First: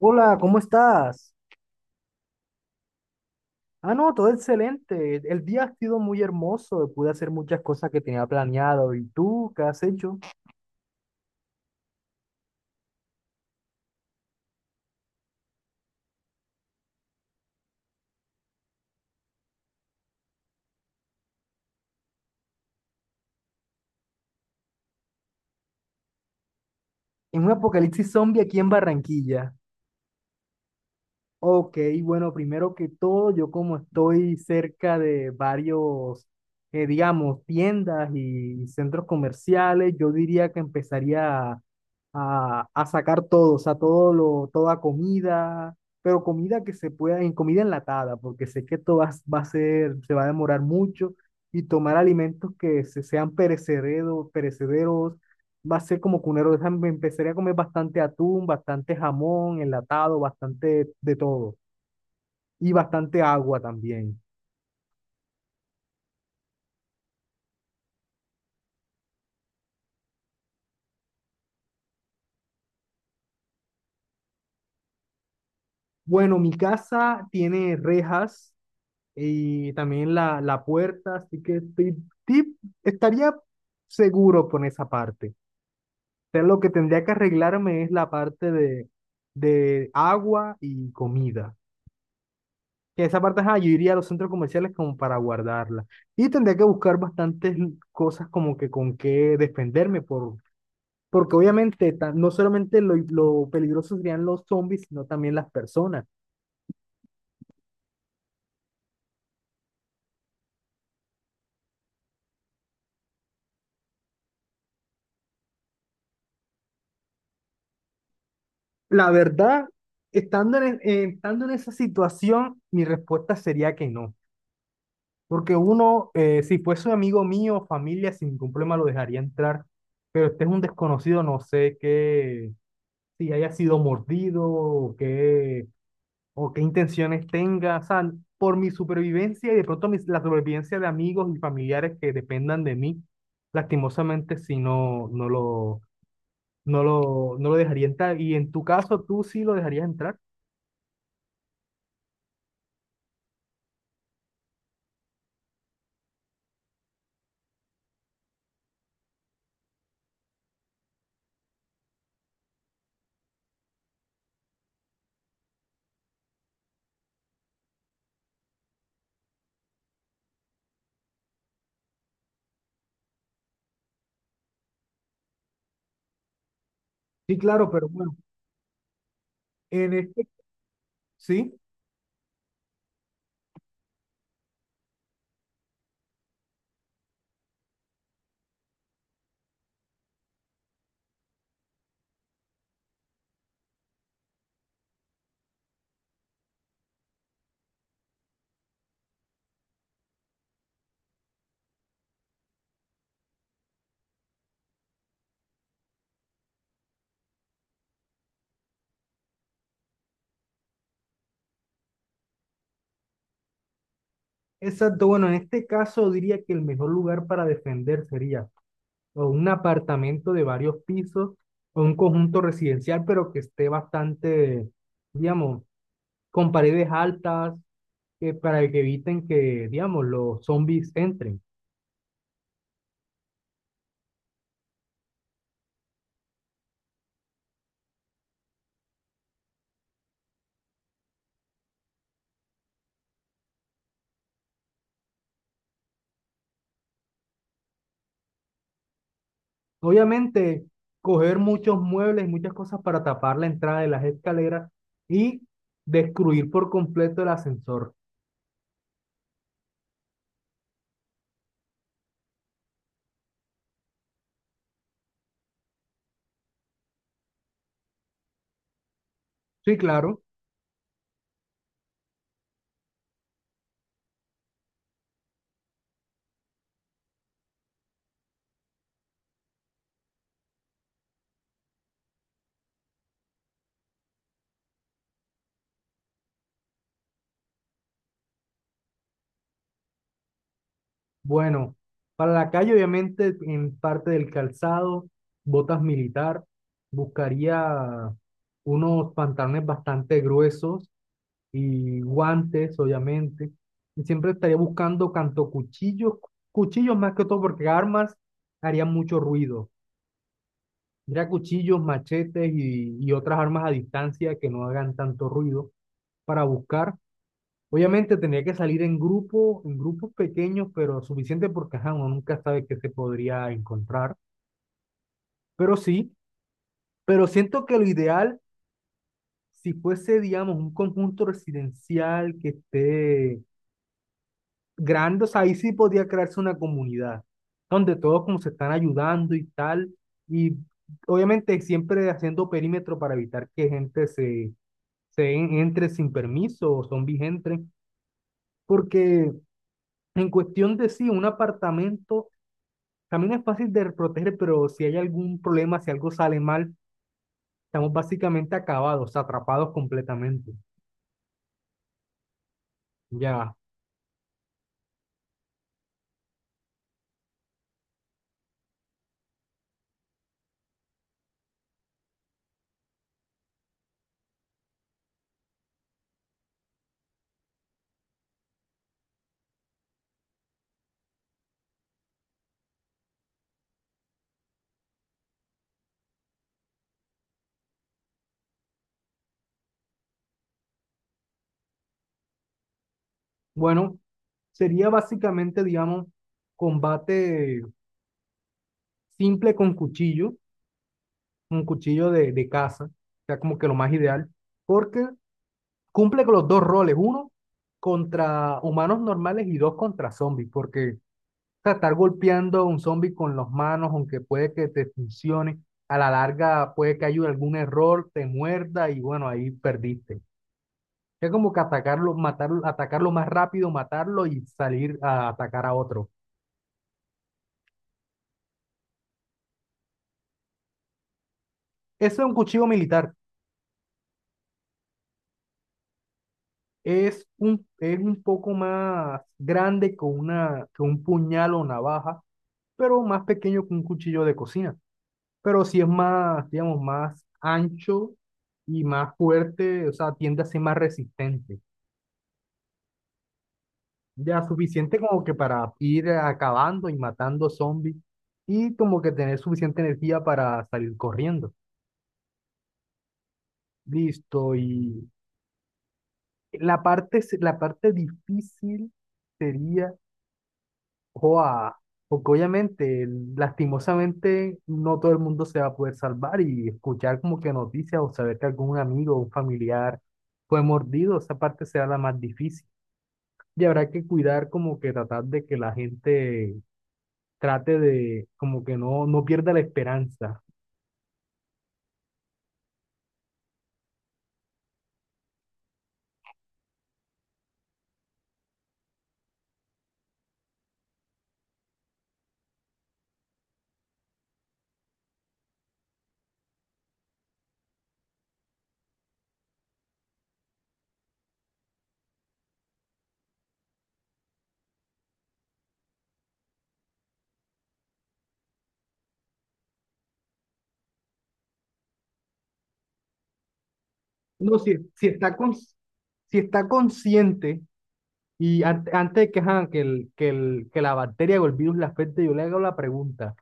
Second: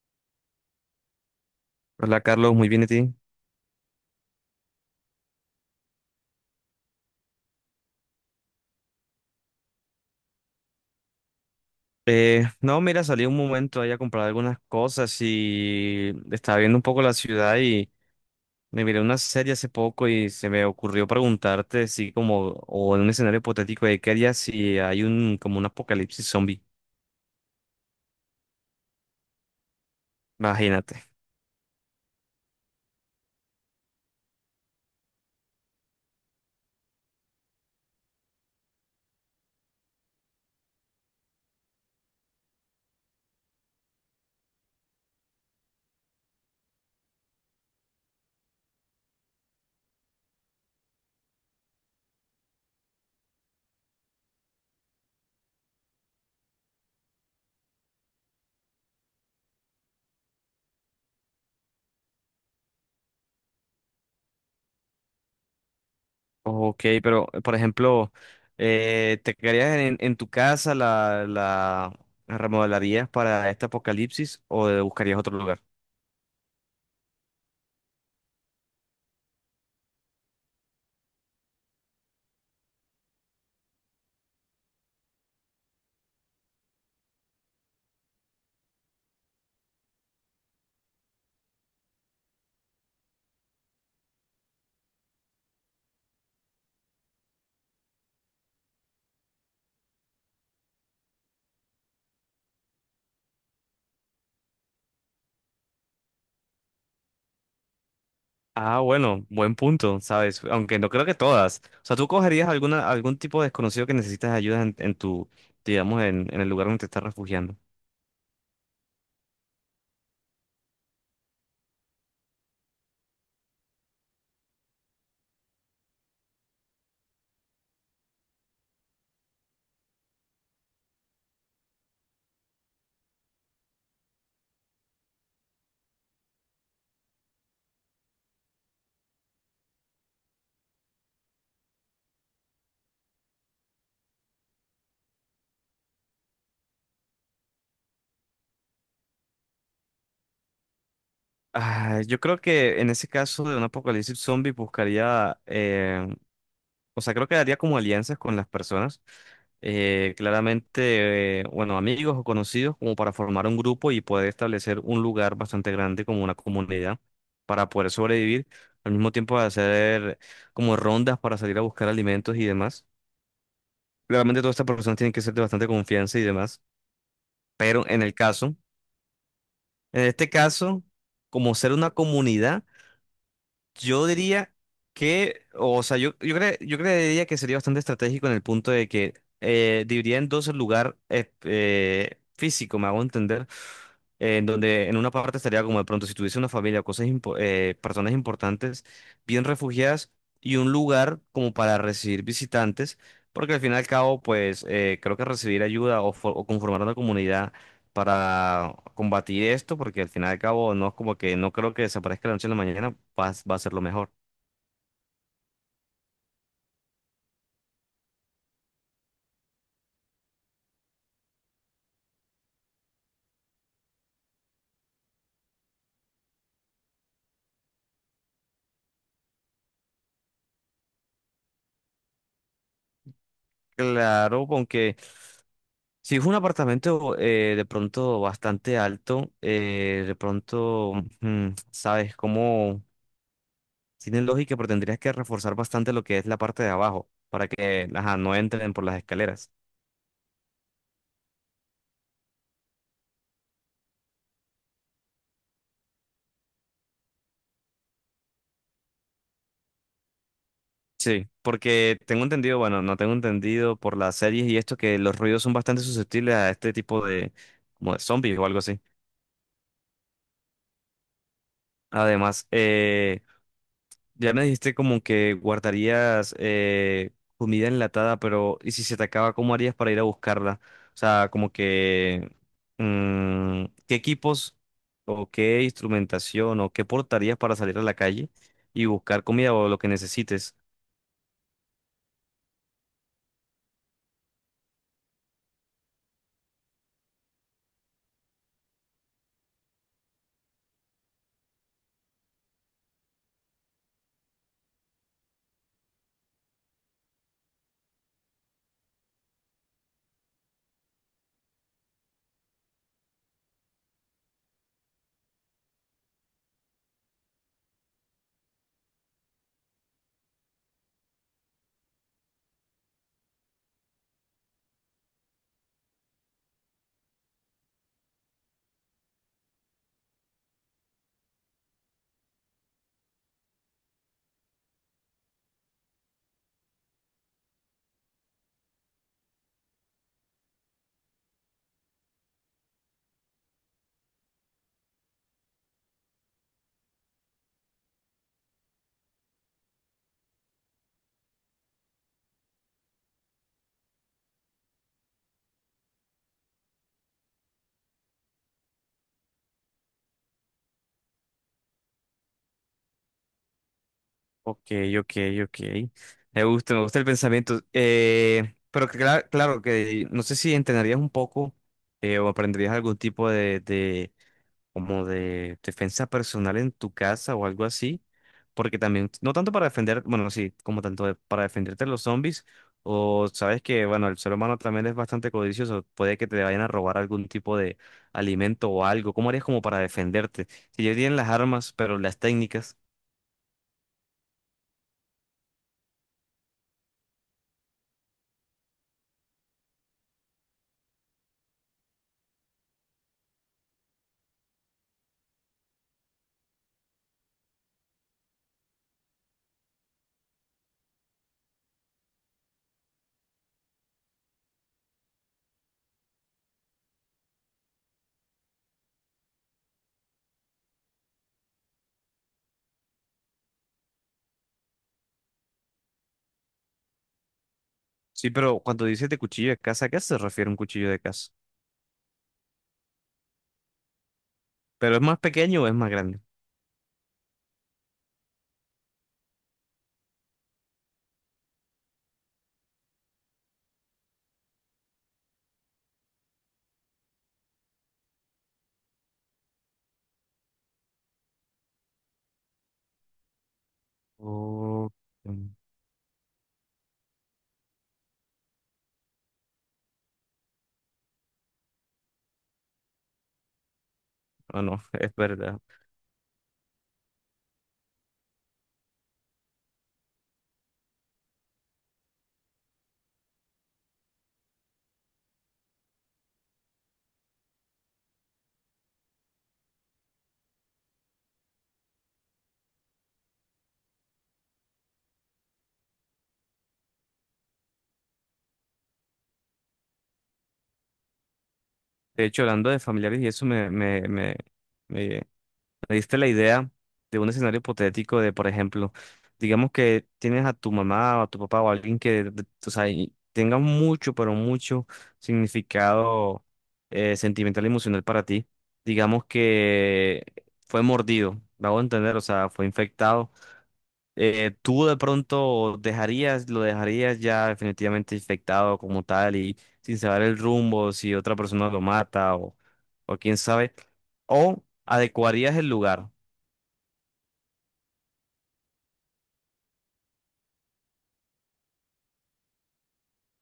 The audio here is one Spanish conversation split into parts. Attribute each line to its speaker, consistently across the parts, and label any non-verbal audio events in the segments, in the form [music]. Speaker 1: Hola, ¿cómo estás?
Speaker 2: Hola Carlos, muy bien, ¿y ti?
Speaker 1: Ah, no, todo excelente. El día ha sido muy hermoso. Pude hacer muchas cosas que tenía planeado. ¿Y tú qué has hecho?
Speaker 2: No, mira, salí un momento ahí a comprar algunas cosas y estaba viendo un poco la ciudad y me miré una serie hace poco y se me ocurrió preguntarte si como, o en un escenario hipotético de qué harías si hay como un apocalipsis zombie,
Speaker 1: En un apocalipsis zombie aquí en Barranquilla.
Speaker 2: imagínate.
Speaker 1: Ok, bueno, primero que todo, yo como estoy cerca de varios, digamos, tiendas y centros comerciales, yo diría que empezaría a, sacar todo, o sea, toda comida, pero comida que se pueda, en comida enlatada, porque sé que esto va a ser, se va a demorar mucho, y tomar alimentos que sean perecederos, perecederos va a ser como cunero de me empezaría a comer bastante atún, bastante jamón, enlatado, bastante de todo. Y bastante agua también.
Speaker 2: Ok, pero por ejemplo, ¿te quedarías en tu casa, la remodelarías para este apocalipsis o buscarías otro lugar?
Speaker 1: Bueno, mi casa tiene rejas y también la puerta, así que ti- estaría seguro con esa parte. Pero lo que tendría que arreglarme es la parte de agua y comida. Que esa parte, ajá, yo iría a los centros comerciales como para guardarla. Y tendría que buscar bastantes cosas como que con qué defenderme, porque obviamente no solamente lo peligroso serían los zombies, sino también las personas.
Speaker 2: Ah, bueno, buen punto, ¿sabes? Aunque no creo que todas. O sea, tú cogerías algún tipo de desconocido que necesitas ayuda en tu, digamos, en el lugar donde te estás refugiando.
Speaker 1: La verdad, estando en esa situación, mi respuesta sería que no. Porque uno, si fuese un amigo mío o familia, sin ningún problema lo dejaría entrar. Pero este es un desconocido, no sé qué, si haya sido mordido o qué intenciones tenga, o sea, por mi supervivencia y de pronto la supervivencia de amigos y familiares que dependan de mí, lastimosamente si no, no lo dejaría entrar. ¿Y en tu caso, tú sí lo dejarías entrar?
Speaker 2: Ah, yo creo que en ese caso de un apocalipsis zombie buscaría. O sea, creo que haría como alianzas con las personas, claramente, bueno, amigos o conocidos, como para formar un grupo y poder establecer un lugar bastante grande como una comunidad para poder sobrevivir, al mismo tiempo hacer como rondas para salir a buscar alimentos y demás. Claramente todas estas personas tienen que ser de bastante confianza y demás,
Speaker 1: Sí, claro, pero
Speaker 2: pero
Speaker 1: bueno, en
Speaker 2: en
Speaker 1: este,
Speaker 2: este caso, como
Speaker 1: ¿sí?
Speaker 2: ser una comunidad. Yo diría que, o sea, yo creería que sería bastante estratégico en el punto de que dividiría en dos el lugar físico, me hago entender, en donde en una parte estaría como de pronto si tuviese una familia o personas importantes, bien refugiadas, y un lugar como para recibir visitantes, porque al fin y al cabo, pues creo que recibir ayuda o conformar una comunidad para combatir esto, porque al final y al cabo no es como que no creo que desaparezca la noche en la mañana, va a ser lo mejor.
Speaker 1: Exacto, bueno, en este caso diría que el mejor lugar para defender sería o un apartamento de varios pisos o un conjunto residencial, pero que esté bastante, digamos, con paredes altas, que para que eviten que, digamos, los zombies entren.
Speaker 2: Claro, aunque si es un apartamento de pronto bastante alto, de pronto, sabes, cómo tiene lógica, pero tendrías que reforzar bastante lo que es la parte de abajo para que ajá, no entren por las escaleras.
Speaker 1: Obviamente, coger muchos muebles y muchas cosas para tapar la entrada de las escaleras y destruir por completo el ascensor.
Speaker 2: Sí, porque tengo entendido, bueno, no tengo entendido por las series y esto que los ruidos son bastante susceptibles a este tipo de, como de zombies o algo así.
Speaker 1: Sí, claro.
Speaker 2: Además, ya me dijiste como que guardarías comida enlatada, pero ¿y si se te acaba, cómo harías para ir a buscarla? O sea, como que ¿qué equipos o qué instrumentación o qué portarías para salir a la calle y buscar comida o lo que necesites?
Speaker 1: Bueno, para la calle, obviamente, en parte del calzado, botas militar, buscaría unos pantalones bastante gruesos y guantes, obviamente. Y siempre estaría buscando tanto cuchillos, cuchillos más que todo, porque armas harían mucho ruido. Mira, cuchillos, machetes y otras armas a distancia que no hagan tanto ruido para buscar. Obviamente tendría que salir en grupo, en grupos pequeños, pero suficiente porque ajá, uno nunca sabe qué se podría encontrar. Pero sí, pero siento que lo ideal, si fuese, digamos, un conjunto residencial que esté grande, o sea, ahí sí podía crearse una comunidad donde todos como se están ayudando y tal, y obviamente siempre haciendo perímetro para evitar que gente se, se en- entre sin permiso o zombies entren, porque en cuestión de sí, un apartamento también es fácil de proteger, pero si hay algún problema, si algo sale mal, estamos básicamente acabados, atrapados completamente. Ya,
Speaker 2: Ok, ok, ok. Me gusta el pensamiento. Pero claro que no sé si entrenarías un poco o aprenderías algún tipo de, como de defensa personal en tu casa o algo así, porque también, no tanto para defender, bueno, sí, como tanto para defenderte de los zombies, o sabes que, bueno, el ser humano también es bastante codicioso, puede que te vayan a robar algún tipo de alimento o algo, ¿cómo harías como para defenderte? Si ya tienen las armas, pero las técnicas.
Speaker 1: bueno, sería básicamente, digamos, combate simple con cuchillo, un cuchillo de caza, o sea, como que lo más ideal, porque cumple con los dos roles, uno contra humanos normales y dos contra zombies, porque o sea, estar golpeando a un zombie con las manos, aunque puede que te funcione, a la larga puede que haya algún error, te muerda y bueno, ahí perdiste. Es como que atacarlo, matarlo, atacarlo más rápido, matarlo y salir a atacar a otro.
Speaker 2: Sí, pero cuando dices de cuchillo de casa, ¿a qué se refiere un cuchillo de casa?
Speaker 1: Eso es un cuchillo militar.
Speaker 2: ¿Pero es más pequeño o es más grande?
Speaker 1: Es un, es un poco más grande que, una, que un puñal o navaja, pero más pequeño que un cuchillo de cocina. Pero sí es más, digamos, más ancho y más fuerte, o sea, tiende a ser más resistente. Ya
Speaker 2: Oh,
Speaker 1: suficiente como que
Speaker 2: mm,
Speaker 1: para ir acabando y matando zombies y como que tener suficiente energía para salir corriendo. Listo,
Speaker 2: ah, no, [laughs]
Speaker 1: y
Speaker 2: es verdad.
Speaker 1: la parte, la parte difícil sería Joa, porque obviamente, lastimosamente, no todo el mundo se va a poder salvar y escuchar como que noticias o saber que algún amigo o un familiar fue mordido, esa parte será la más difícil. Y habrá que cuidar como que tratar de que la gente trate de como que no, no pierda la esperanza.
Speaker 2: De hecho, hablando de familiares y eso me, Me diste la idea de un escenario hipotético de, por ejemplo, digamos que tienes a tu mamá o a tu papá o a alguien que, o sea, y tenga mucho, pero mucho significado sentimental y emocional para ti. Digamos que fue mordido, me hago entender, o sea, fue infectado. Tú de pronto lo dejarías ya definitivamente infectado como tal y sin saber el rumbo, si otra persona lo mata o quién sabe,
Speaker 1: No,
Speaker 2: o
Speaker 1: si está con,
Speaker 2: adecuarías el lugar.
Speaker 1: si está consciente y antes de que, ajá, que, el, que, el, que la bacteria o el virus le afecte, yo le hago la pregunta.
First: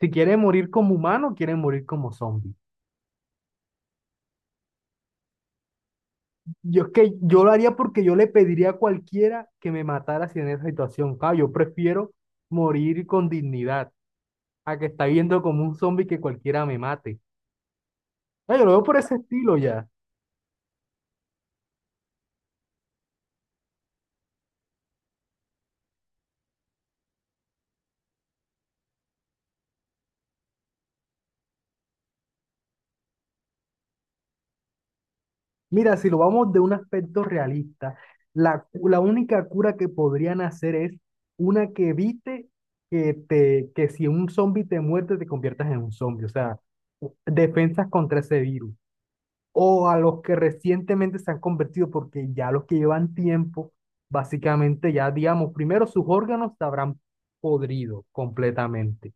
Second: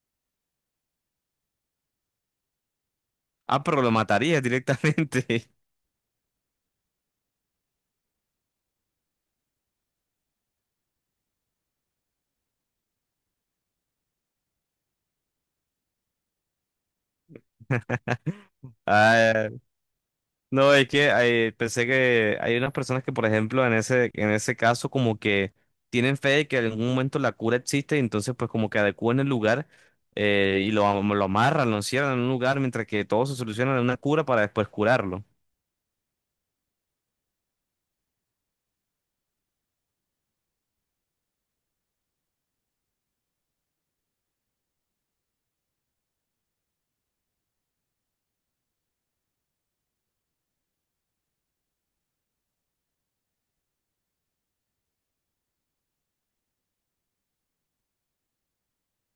Speaker 1: Si quiere morir como humano, o quiere morir como zombie.
Speaker 2: Ah, pero lo matarías directamente. [laughs]
Speaker 1: Yo es que yo lo haría porque yo le pediría a cualquiera que me matara si en esa situación. Claro, yo prefiero morir con dignidad a que está viendo como un zombie que cualquiera me mate. Ah, yo lo veo por ese
Speaker 2: Ah,
Speaker 1: estilo ya.
Speaker 2: no, es que pensé que hay unas personas que, por ejemplo, en ese caso, como que tienen fe de que en algún momento la cura existe y entonces, pues, como que adecúan el lugar y lo amarran, lo encierran en un lugar mientras que todo se soluciona en una cura para después curarlo.
Speaker 1: Mira, si lo vamos de un aspecto realista, la única cura que podrían hacer es una que evite que si un zombie te muerde te conviertas en un zombie. O sea, defensas contra ese virus, o a los que recientemente se han convertido, porque ya los que llevan tiempo, básicamente ya, digamos, primero sus órganos se habrán podrido completamente.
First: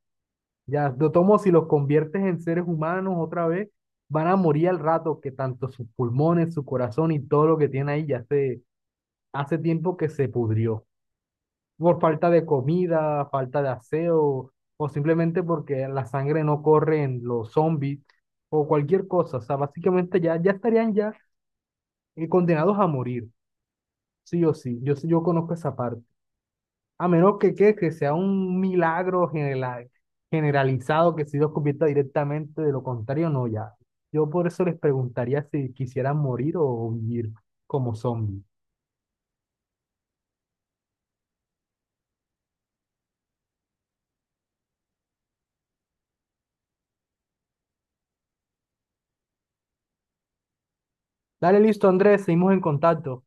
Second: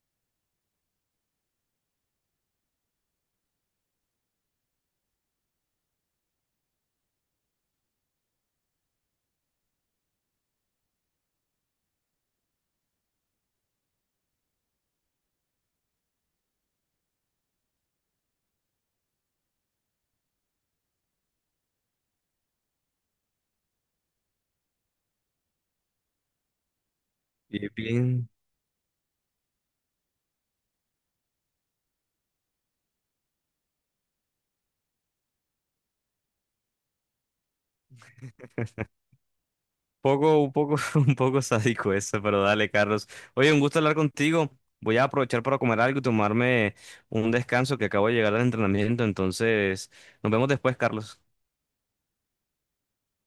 Speaker 1: Ya, de tomo, si los conviertes en seres humanos otra vez, van a morir al rato que tanto sus pulmones, su corazón y todo lo que tiene ahí ya se, hace tiempo que se pudrió. Por falta de comida, falta de aseo, o simplemente porque la sangre no corre en los zombies, o cualquier cosa. O sea, básicamente ya, ya estarían ya condenados a morir, sí o sí, yo, sí, yo conozco esa parte. A menos que,
Speaker 2: Y
Speaker 1: que sea
Speaker 2: bien
Speaker 1: un milagro generalizado, que si los convierta directamente, de lo contrario, no, ya. Yo por eso les preguntaría si quisieran morir o vivir como zombies.
Speaker 2: un poco, [laughs] un poco sádico eso, pero dale, Carlos. Oye, un gusto hablar contigo. Voy a aprovechar para comer algo y tomarme un descanso que acabo de llegar al entrenamiento. Entonces, nos vemos después, Carlos.
Speaker 1: Dale, listo, Andrés, seguimos en contacto.